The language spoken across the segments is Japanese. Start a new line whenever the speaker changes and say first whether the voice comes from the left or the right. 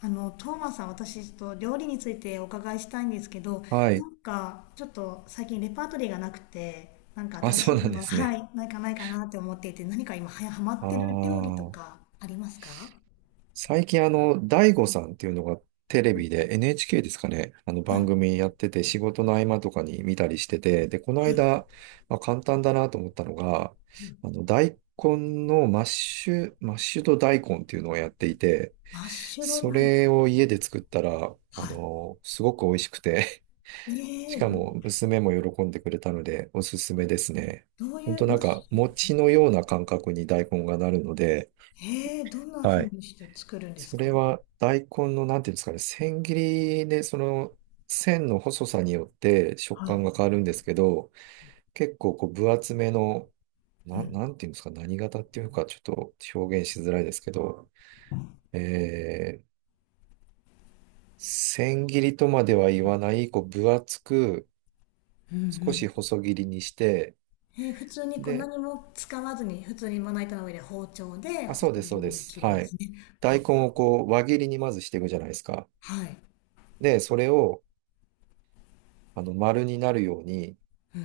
left: あの、トーマスさん、私、ちょっと料理についてお伺いしたいんですけど、
right: は
left: な
right: い。
left: んか、ちょっと最近レパートリーがなくて、なんか
right: あ、
left: 新
right: そ
left: し
right: う
left: い
right: なんで
left: の、
right: す
left: は
right: ね。
left: い、ないかなって思っていて、何か今、ハマっ
right: あ
left: てる料理と
right: あ。
left: かありますか？
right: 最近大悟さんっていうのがテレビで NHK ですかね。あの
left: は
right: 番
left: い。
right: 組やってて、仕事の合間とかに見たりしてて、で、この間、まあ、簡単だなと思ったのが、大根のマッシュ、マッシュド大根っていうのをやっていて、
left: マッシュド
right: そ
left: ライン。
right: れを家で作ったら、
left: は
right: すごく美味しくて、
left: い。ええ
right: しか
left: ー、
right: も娘も喜んでくれたのでおすすめですね。
left: ど、どうい
right: ほんと
left: う、
right: な
left: マ
right: ん
left: ッシ
right: か
left: ュ、
right: 餅のような感覚に大根がなるので。
left: ええー、どんな
right: は
left: 風
right: い。
left: にして作るんで
right: そ
left: す
right: れ
left: か？
right: は大根のなんていうんですかね、千切りで、その線の細さによって食
left: はい。
right: 感が変わるんですけど、結構こう分厚めの、
left: う
right: な、
left: ん。
right: なんていうんですか、何型っていうかちょっと表現しづらいですけど、えー、千切りとまでは言わない、こう分厚く
left: うんう
right: 少し
left: ん。
right: 細切りにして、
left: えー、普通にこう
right: で、
left: 何も使わずに、普通にまな板の上で包丁で
right: あ、そう
left: 細
right: です、そう
left: 切
right: で
left: りに
right: す。
left: 切るんで
right: は
left: す
right: い。
left: ね。
right: 大
left: は、
right: 根をこう、輪切りにまずしていくじゃないですか。
left: はい。
right: で、それを、丸になるように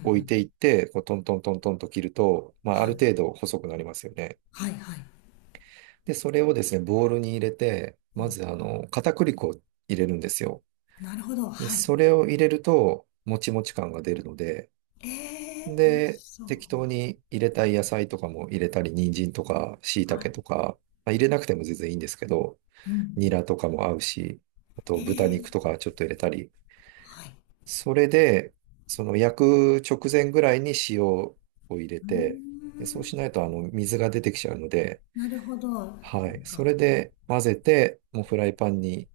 right: 置いていって、こう、トントントントンと切ると、まあ、ある程度細くなりますよね。
left: はいはい。
right: で、それをですね、ボウルに入れて、まず、片栗粉を入れるんですよ。
left: なるほど、
right: で、
left: はい。
right: それを入れると、もちもち感が出るので、
left: えー、美味し
right: で、
left: そ
right: 適当
left: う。
right: に入れたい野菜とかも入れたり、人参とか、椎
left: はい。
right: 茸とか、まあ、入れなくても全然いいんですけど、
left: う
right: ニ
left: ん。
right: ラとかも合うし、あ
left: え
right: と豚
left: ー。
right: 肉とかちょっと入れたり。
left: はい。
right: それで、その焼く直前ぐらいに塩を入れ
left: うー
right: て、で、そうし
left: ん、
right: ないと水が出てきちゃうので。
left: なるほど、そ
right: はい。
left: っ
right: そ
left: か。
right: れで混ぜて、もうフライパンに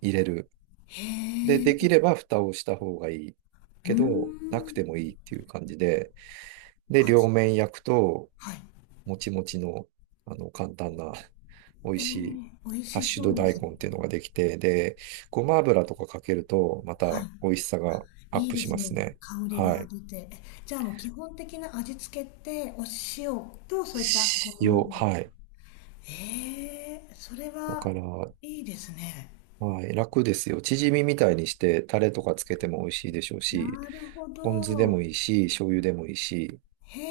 right: 入れる。で、
left: へえ。
right: できれば蓋をした方がいい
left: うー
right: け
left: ん。
right: ど、なくてもいいっていう感じで、で、両
left: あ、
right: 面焼くと、
left: はい。
right: もちもちの、簡単な、美
left: え
right: 味
left: ー、
right: しい、
left: 美味
right: ハッ
left: し
right: シュ
left: そう
right: ド
left: で
right: 大
left: す。
right: 根っていうのができて、で、ごま油とかかけると、ま
left: は
right: た美味しさがアッ
left: い。いい
right: プ
left: で
right: し
left: す
right: ます
left: ね、
right: ね。
left: 香りが
right: はい。
left: 出て。え、じゃあもう基本的な味付けって、お塩とそういったごま
right: 塩、
left: 油。
right: はい。
left: ええ、それ
right: だか
left: は
right: ら、は
left: いいですね。
right: い、楽ですよ。チヂミみたいにして、タレとかつけても美味しいでしょうし、
left: なるほ
right: ポン酢でも
left: ど。
right: いいし、醤油でもいいし。
left: へ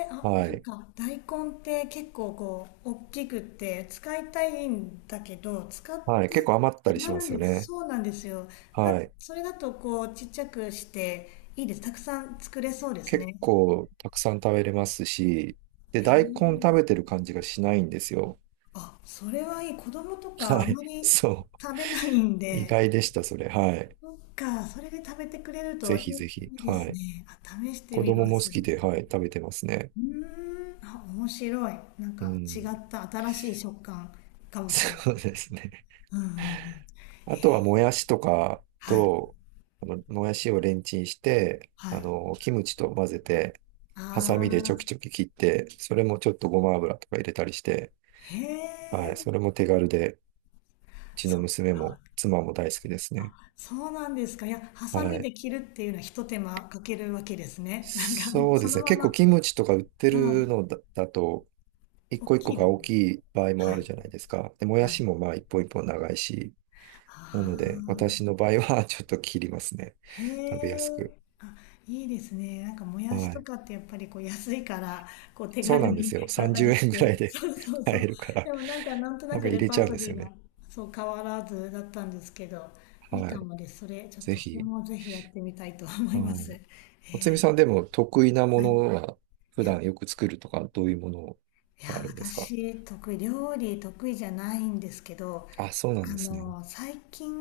left: え、あ、
right: は
left: なん
right: い。
left: か大根って結構こう、大きくって使いたいんだけど、使っ
right: はい。
left: て
right: 結構余ったりし
left: 余
right: ま
left: るん
right: すよ
left: です。
right: ね。
left: そうなんですよ。
right: は
left: だ、
right: い。
left: それだとこう、ちっちゃくしていいです。たくさん作れそうですね。
right: 結構たくさん食べれますし、で、
left: へ
right: 大根
left: え。
right: 食べてる感じがしないんですよ。
left: あ、それはいい。子供とか
right: は
left: あん
right: い。
left: ま り
right: そう。
left: 食べないん
right: 意
left: で、
right: 外でした、それ。はい。
left: そっか、それで食べてくれると
right: ぜ
left: いい、
right: ひぜひ。
left: いいで
right: は
left: す
right: い。
left: ね。あ、試して
right: 子
left: みま
right: 供も好
left: す。
right: きで、はい、食べてますね。
left: うーん、あ、面白い。なん
right: う
left: か違
right: ん。
left: った新しい食感か もしれな
right: そ
left: い
right: う
left: で
right: で
left: す。
right: すね。
left: うんうんうん。
right: あとは、もやしとか
left: はい。
right: と、もやしをレンチンして、
left: はい。
right: キムチと混ぜて、
left: あ
right: ハサミでちょ
left: あ。
right: きちょき切って、それもちょっとごま油とか入れたりして。
left: へ
right: は
left: え。
right: い。それも手軽で、うちの
left: そっ
right: 娘
left: か。
right: も妻も大好きです
left: あ、
right: ね。
left: そうなんですか。いや、ハサ
right: は
left: ミ
right: い。
left: で切るっていうのは一手間かけるわけですね。なんか、
right: そう
left: そ
right: で
left: の
right: すね。
left: ま
right: 結
left: ま、
right: 構キムチとか売って
left: は
right: る
left: い、
right: のだと、一
left: 大
right: 個一個
left: きいで
right: が
left: す。
right: 大きい場合も
left: は
right: あ
left: い。
right: るじゃないですか。で、もや
left: はい。
right: しもまあ一本一本長いし、な
left: あ
right: ので
left: あ。
right: 私の場合は ちょっと切りますね。
left: へ
right: 食べやすく。
left: え。あ、いいですね。なんかもやし
right: は
left: と
right: い。
left: かってやっぱりこう安いからこう手
right: そう
left: 軽
right: なんで
left: に
right: すよ。
left: 買った
right: 30
left: りし
right: 円ぐらい
left: て、
right: で
left: そうそう
right: 買
left: そう。
right: えるから、
left: でもなんかなんとな
right: なんか
left: く
right: 入
left: レ
right: れ
left: パ
right: ち
left: ー
right: ゃうん
left: ト
right: です
left: リ
right: よ
left: ーが
right: ね。
left: そう変わらずだったんですけど、いい
right: は
left: か
right: い。
left: もです。それちょっ
right: ぜ
left: とそれ
right: ひ。
left: もぜひやってみたいと思い
right: は
left: ます。へ
right: い。おつみ
left: え。
right: さんでも得意なも
left: はい。い
right: のは、普
left: や、
right: 段よく作るとか、どういうもの
left: いや、
right: があるんですか？
left: 私得意じゃないんですけど、
right: あ、そうなん
left: あ
right: ですね。
left: の最近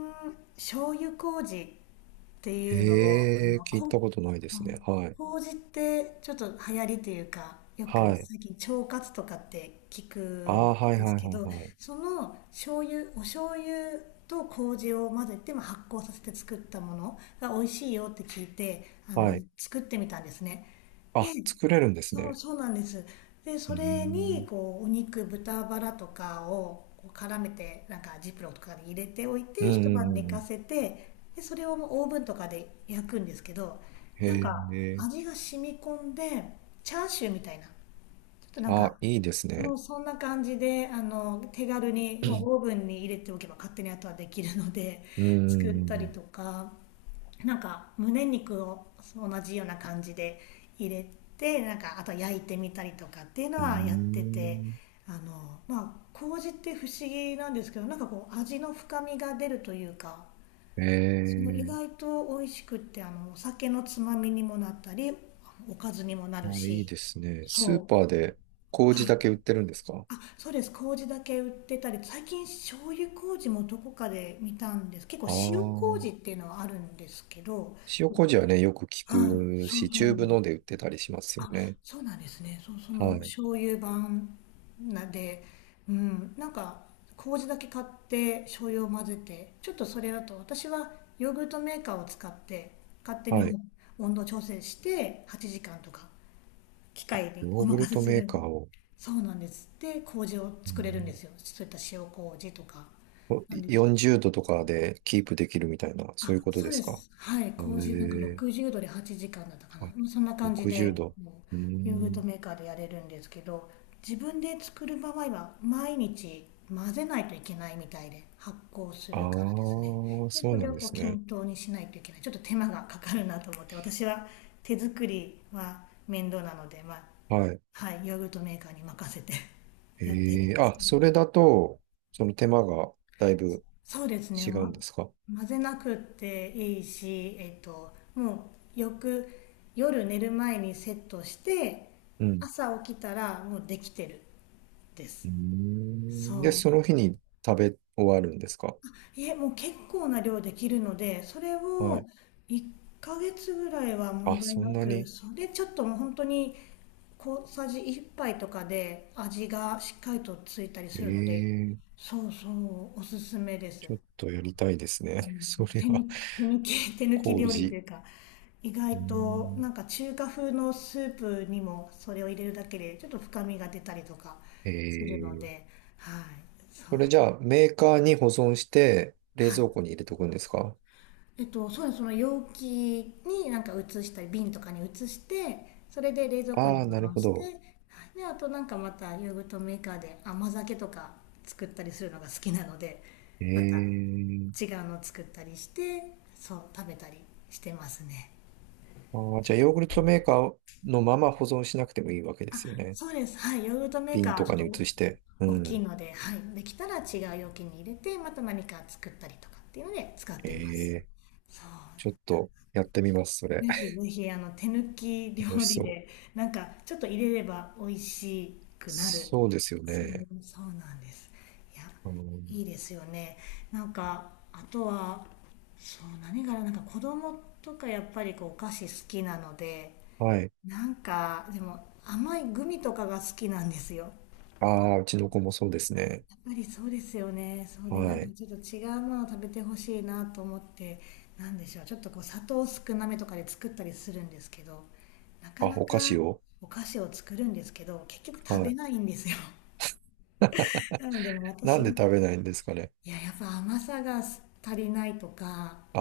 left: 醤油麹って
right: へ
left: いうのを、あ
right: え、
left: の、
right: 聞い
left: こん、
right: たことないで
left: う
right: すね。
left: ん、
right: はい。
left: 麹ってちょっと流行りというか、よく
right: はい。
left: 最近腸活とかって聞く
right: あ
left: ん
right: あ、はい
left: で
right: はい
left: すけど、
right: はい
left: その醤油、お醤油と麹を混ぜて、まあ、発酵させて作ったものが美味しいよって聞いて、あ
right: はい。
left: の、
right: はい。
left: 作ってみたんですね。
right: あ、作れるんです
left: そう
right: ね。
left: そうなんです。で
right: う
left: それに
right: ん。
left: こうお肉豚バラとかをこう絡めて、なんかジップロックとかに入れておい
right: うん。
left: て、
right: う
left: 一晩寝か
right: ん。
left: せて、でそれをオーブンとかで焼くんですけど、なん
right: へ
left: か
right: え。
left: 味が染み込んでチャーシューみたいな、ちょっとなん
right: あ、
left: か、
right: いいです
left: そ
right: ね。
left: うそんな感じで、あの、手軽にもうオーブンに入れておけば勝手に後はできるので
right: う
left: 作ったり
right: ん。
left: とか、なんか胸肉を同じような感じで入れて、なんかあと焼いてみたりとかっていうの
right: う
left: はやってて、
right: ん。
left: あの、まあ、麹って不思議なんですけど、なんかこう味の深みが出るというか、その
right: ええ。
left: 意外と美味しくって、あの、お酒のつまみにもなったり、おかずにもなる
right: あ、いい
left: し、
right: ですね。スー
left: そう、
right: パーで
left: は
right: 麹
left: い。
right: だけ売ってるんですか？
left: あ、そうです。麹だけ売ってたり、最近醤油麹もどこかで見たんです。結構
right: ああ
left: 塩
right: ー。
left: 麹っていうのはあるんですけど、
right: 塩麹はね、よく聞
left: はい、
right: く
left: そう
right: し、
left: そ
right: チ
left: う
right: ュー
left: なん
right: ブ
left: で
right: の
left: す。
right: で売ってたりしますよ
left: あ、
right: ね。
left: そうなんですね。そう、そ
right: は
left: の
right: い。
left: 醤油版なで、うん、なんか麹だけ買って醤油を混ぜて、ちょっとそれだと私はヨーグルトメーカーを使って勝手に
right: はい。
left: もう温度調整して8時間とか機械に
right: ヨ
left: お
right: ーグル
left: 任せ
right: ト
left: す
right: メー
left: る。
right: カーを、
left: そうなんです。で、麹を
right: う
left: 作れるんで
right: ん、
left: すよ。そういった塩麹とか
right: こ
left: なんです。
right: 40度とかでキープできるみたいな、そういう
left: あ、
right: こと
left: そう
right: です
left: で
right: か？
left: す。はい。
right: へ
left: 麹、なんか
right: え。
left: 60度で8時間だったかな。
right: あ、
left: うん、そんな感じ
right: 60
left: で、
right: 度。
left: こ
right: うー
left: うヨーグルト
right: ん。
left: メーカーでやれるんですけど、自分で作る場合は、毎日混ぜないといけないみたいで、発酵す
right: ああ、
left: るからですね。で、
right: そ
left: そ
right: うな
left: れ
right: ん
left: を
right: で
left: こう
right: すね。
left: 均等にしないといけない。ちょっと手間がかかるなと思って、私は手作りは面倒なので、まあ、
right: はい。
left: はい、ヨーグルトメーカーに任せて やっているん
right: ええ、
left: です
right: あ、
left: けど。
right: それだと、その手間がだいぶ
left: そうですね、
right: 違うん
left: ま、
right: ですか？
left: 混ぜなくていいし、えっと、もうよく夜寝る前にセットして
right: うん。
left: 朝起きたらもうできてるで
right: う
left: す。
right: ーん。で、
left: そう、
right: その日に食べ終わるんですか？
left: いえ、もう結構な量できるので、それ
right: は
left: を
right: い。
left: 1ヶ月ぐらいは問
right: あ、
left: 題
right: そん
left: な
right: な
left: く、
right: に。
left: それちょっともう本当に小さじ1杯とかで味がしっかりとついたり
right: え
left: するので、
right: え、
left: そうそう、おすすめです。
right: ちょっとやりたいです
left: あ
right: ね。
left: の、
right: それは、
left: 手抜き、手抜き料理と
right: 麹。
left: いうか、意
right: うー
left: 外と
right: ん。
left: なんか中華風のスープにもそれを入れるだけでちょっと深みが出たりとか
right: え
left: するの
right: え、
left: で、はい、そ
right: それ
left: う。
right: じゃあ、メーカーに保存して、冷
left: はい。
right: 蔵庫に入れとくんですか？
left: えっと、そうです。その容器になんか移したり、瓶とかに移して、それで冷蔵庫に
right: ああー、
left: 保
right: なる
left: 存
right: ほ
left: して、は
right: ど。
left: い、で、あと、なんかまたヨーグルトメーカーで甘酒とか作ったりするのが好きなので、また
right: ええ。
left: 違うの作ったりして、そう、食べたりしてますね。
right: あー、
left: ち
right: じ
left: ょ
right: ゃ
left: っ
right: あ、
left: と、
right: ヨーグルトメーカーのまま保存しなくてもいいわけで
left: あ、
right: すよね。
left: そうです。はい。ヨーグルトメーカ
right: 瓶
left: ーは
right: と
left: ちょっ
right: か
left: と
right: に移して。う
left: お大きい
right: ん。
left: ので、はい。できたら違う容器に入れて、また何か作ったりとかっていうので使っ
right: え
left: てます。
right: え。
left: そう。
right: ちょっとやってみます、そ
left: ぜ
right: れ。
left: ひ ぜひ、あの、手抜き
right: 楽
left: 料
right: し
left: 理
right: そう。
left: で、なんか、ちょっと入れれば美味しくなる。
right: そうですよ
left: そう、
right: ね。
left: そうなんです。いや、
right: あの
left: いいですよね。なんか、あとは、そう、何からなんか子供とかやっぱりこうお菓子好きなので、
right: はい。
left: なんか、でも甘いグミとかが好きなんですよ。
right: ああ、うちの子もそうですね。
left: やっぱりそうですよね。そうで、な
right: は
left: んか
right: い。
left: ちょっと違うものを食べてほしいなと思って、なんでしょう。ちょっとこう砂糖少なめとかで作ったりするんですけど、なか
right: あ、
left: な
right: お
left: か
right: 菓子を。
left: お菓子を作るんですけど、結局食
right: は
left: べ
right: い。
left: ないんですよ。なのでもう
right: な
left: 私
right: んで
left: が、
right: 食べないんですかね。
left: いや、やっぱ甘さが足りないとか、
right: あ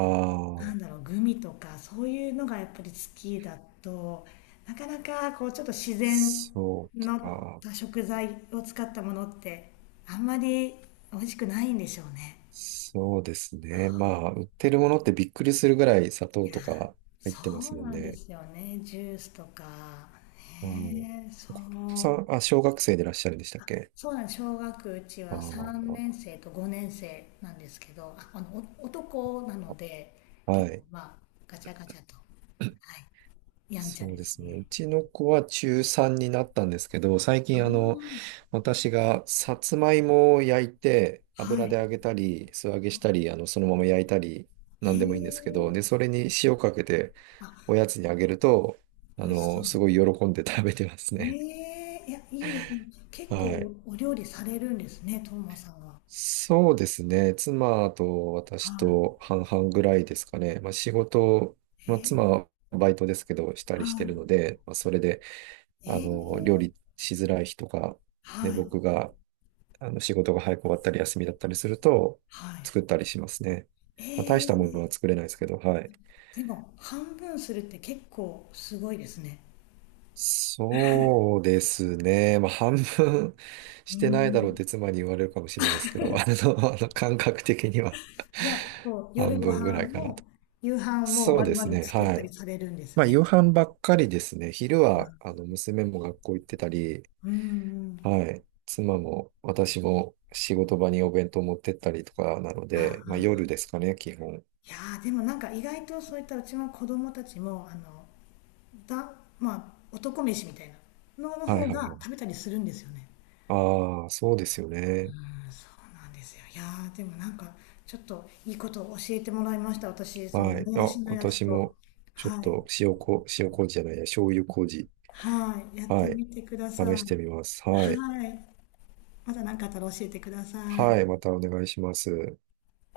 left: な
right: あ、
left: んだろう、グミとか、そういうのがやっぱり好きだと、なかなかこうちょっと自然
right: そう
left: の
right: か。
left: 食材を使ったものって、あんまり美味しくないんでしょうね。
right: そうですね。ま
left: あ
right: あ、売ってるものってびっくりするぐらい砂
left: ー、
right: 糖
left: いや、
right: とか入ってま
left: そ
right: す
left: う
right: もん
left: なんで
right: ね。
left: すよね。ジュースとか。
right: はい
left: ねえ、そ
right: さ
left: う。
right: ん、あ、小学生でいらっしゃるんでしたっけ？
left: そうなんです。うち
right: あ
left: は3
right: あ、
left: 年生と5年生なんですけど、あ、あの、お男なので、
right: は
left: 結構
right: い。
left: まあ、ガチャガチャと、はい、やんちゃ
right: そう
left: で
right: で
left: す
right: すね。
left: ね。
right: うちの子は中3になったんですけど、最近
left: あ
right: 私がさつまいもを焼いて、
left: あ、は
right: 油で揚
left: い。
right: げたり、素揚げしたり、そのまま焼いたり、な
left: へ
right: んでもいいんですけど、
left: え。
right: で、それに塩かけて
left: あ、
right: おやつにあげると、
left: 美味しそう。
right: すごい喜んで食べてます
left: え
right: ね。
left: え、いや、いいですね。結
right: はい。
left: 構お料理されるんですね、トーマさんは。
right: そうですね。妻と私
left: は
right: と半々ぐらいですかね。まあ、仕事、
left: い。
right: まあ、
left: え
right: 妻
left: え、
right: はバイトですけど、した
left: は
right: りして
left: い。
right: るので、まあ、それで、
left: え
right: 料
left: え、
right: 理しづらい日とか、ね、
left: はい。
right: 僕が、仕事が早く終わったり、休みだったりすると、
left: はい。
right: 作ったりしますね。まあ、大したもの
left: ええ、
right: は作れないですけど。はい。
left: でも、半分するって結構すごいですね。
right: そうですね。まあ、半分
left: う
right: してないだろうっ
left: ん。
right: て妻に言われるかもしれないですけど、感覚的には
left: じゃあ、こう、夜
right: 半
left: ご
right: 分ぐ
left: 飯
right: らいかなと。
left: も、夕飯も
right: そう
left: 丸
right: です
left: 々
right: ね。
left: 作っ
right: は
left: たり
right: い。
left: されるんです
right: まあ、
left: ね。
right: 夕飯ばっかりですね。昼は、娘も学校行ってたり、
left: うんうん。
right: はい。妻も私も仕事場にお弁当持ってったりとかなの
left: あ
right: で、まあ、夜
left: あ。
right: ですかね、基本。
left: いやー、でもなんか意外とそういったうちの子供たちも、あの、だ、まあ、男飯みたいなのの
right: はい
left: 方
right: はいは
left: が食
right: い。
left: べたりするんですよね。
right: ああ、そうですよね。
left: うん、そうなんですよ。いやー、でもなんか、ちょっといいことを教えてもらいました。私、その、
right: はい。
left: も
right: あ、
left: やしのやつ
right: 私
left: と、
right: も、ちょっ
left: はい。
right: と塩麹じゃないや、醤油麹。
left: はい、やって
right: はい。
left: みてください。
right: 試してみます。はい。
left: はい、また何かあったら教えてください。
right: はい。またお願いします。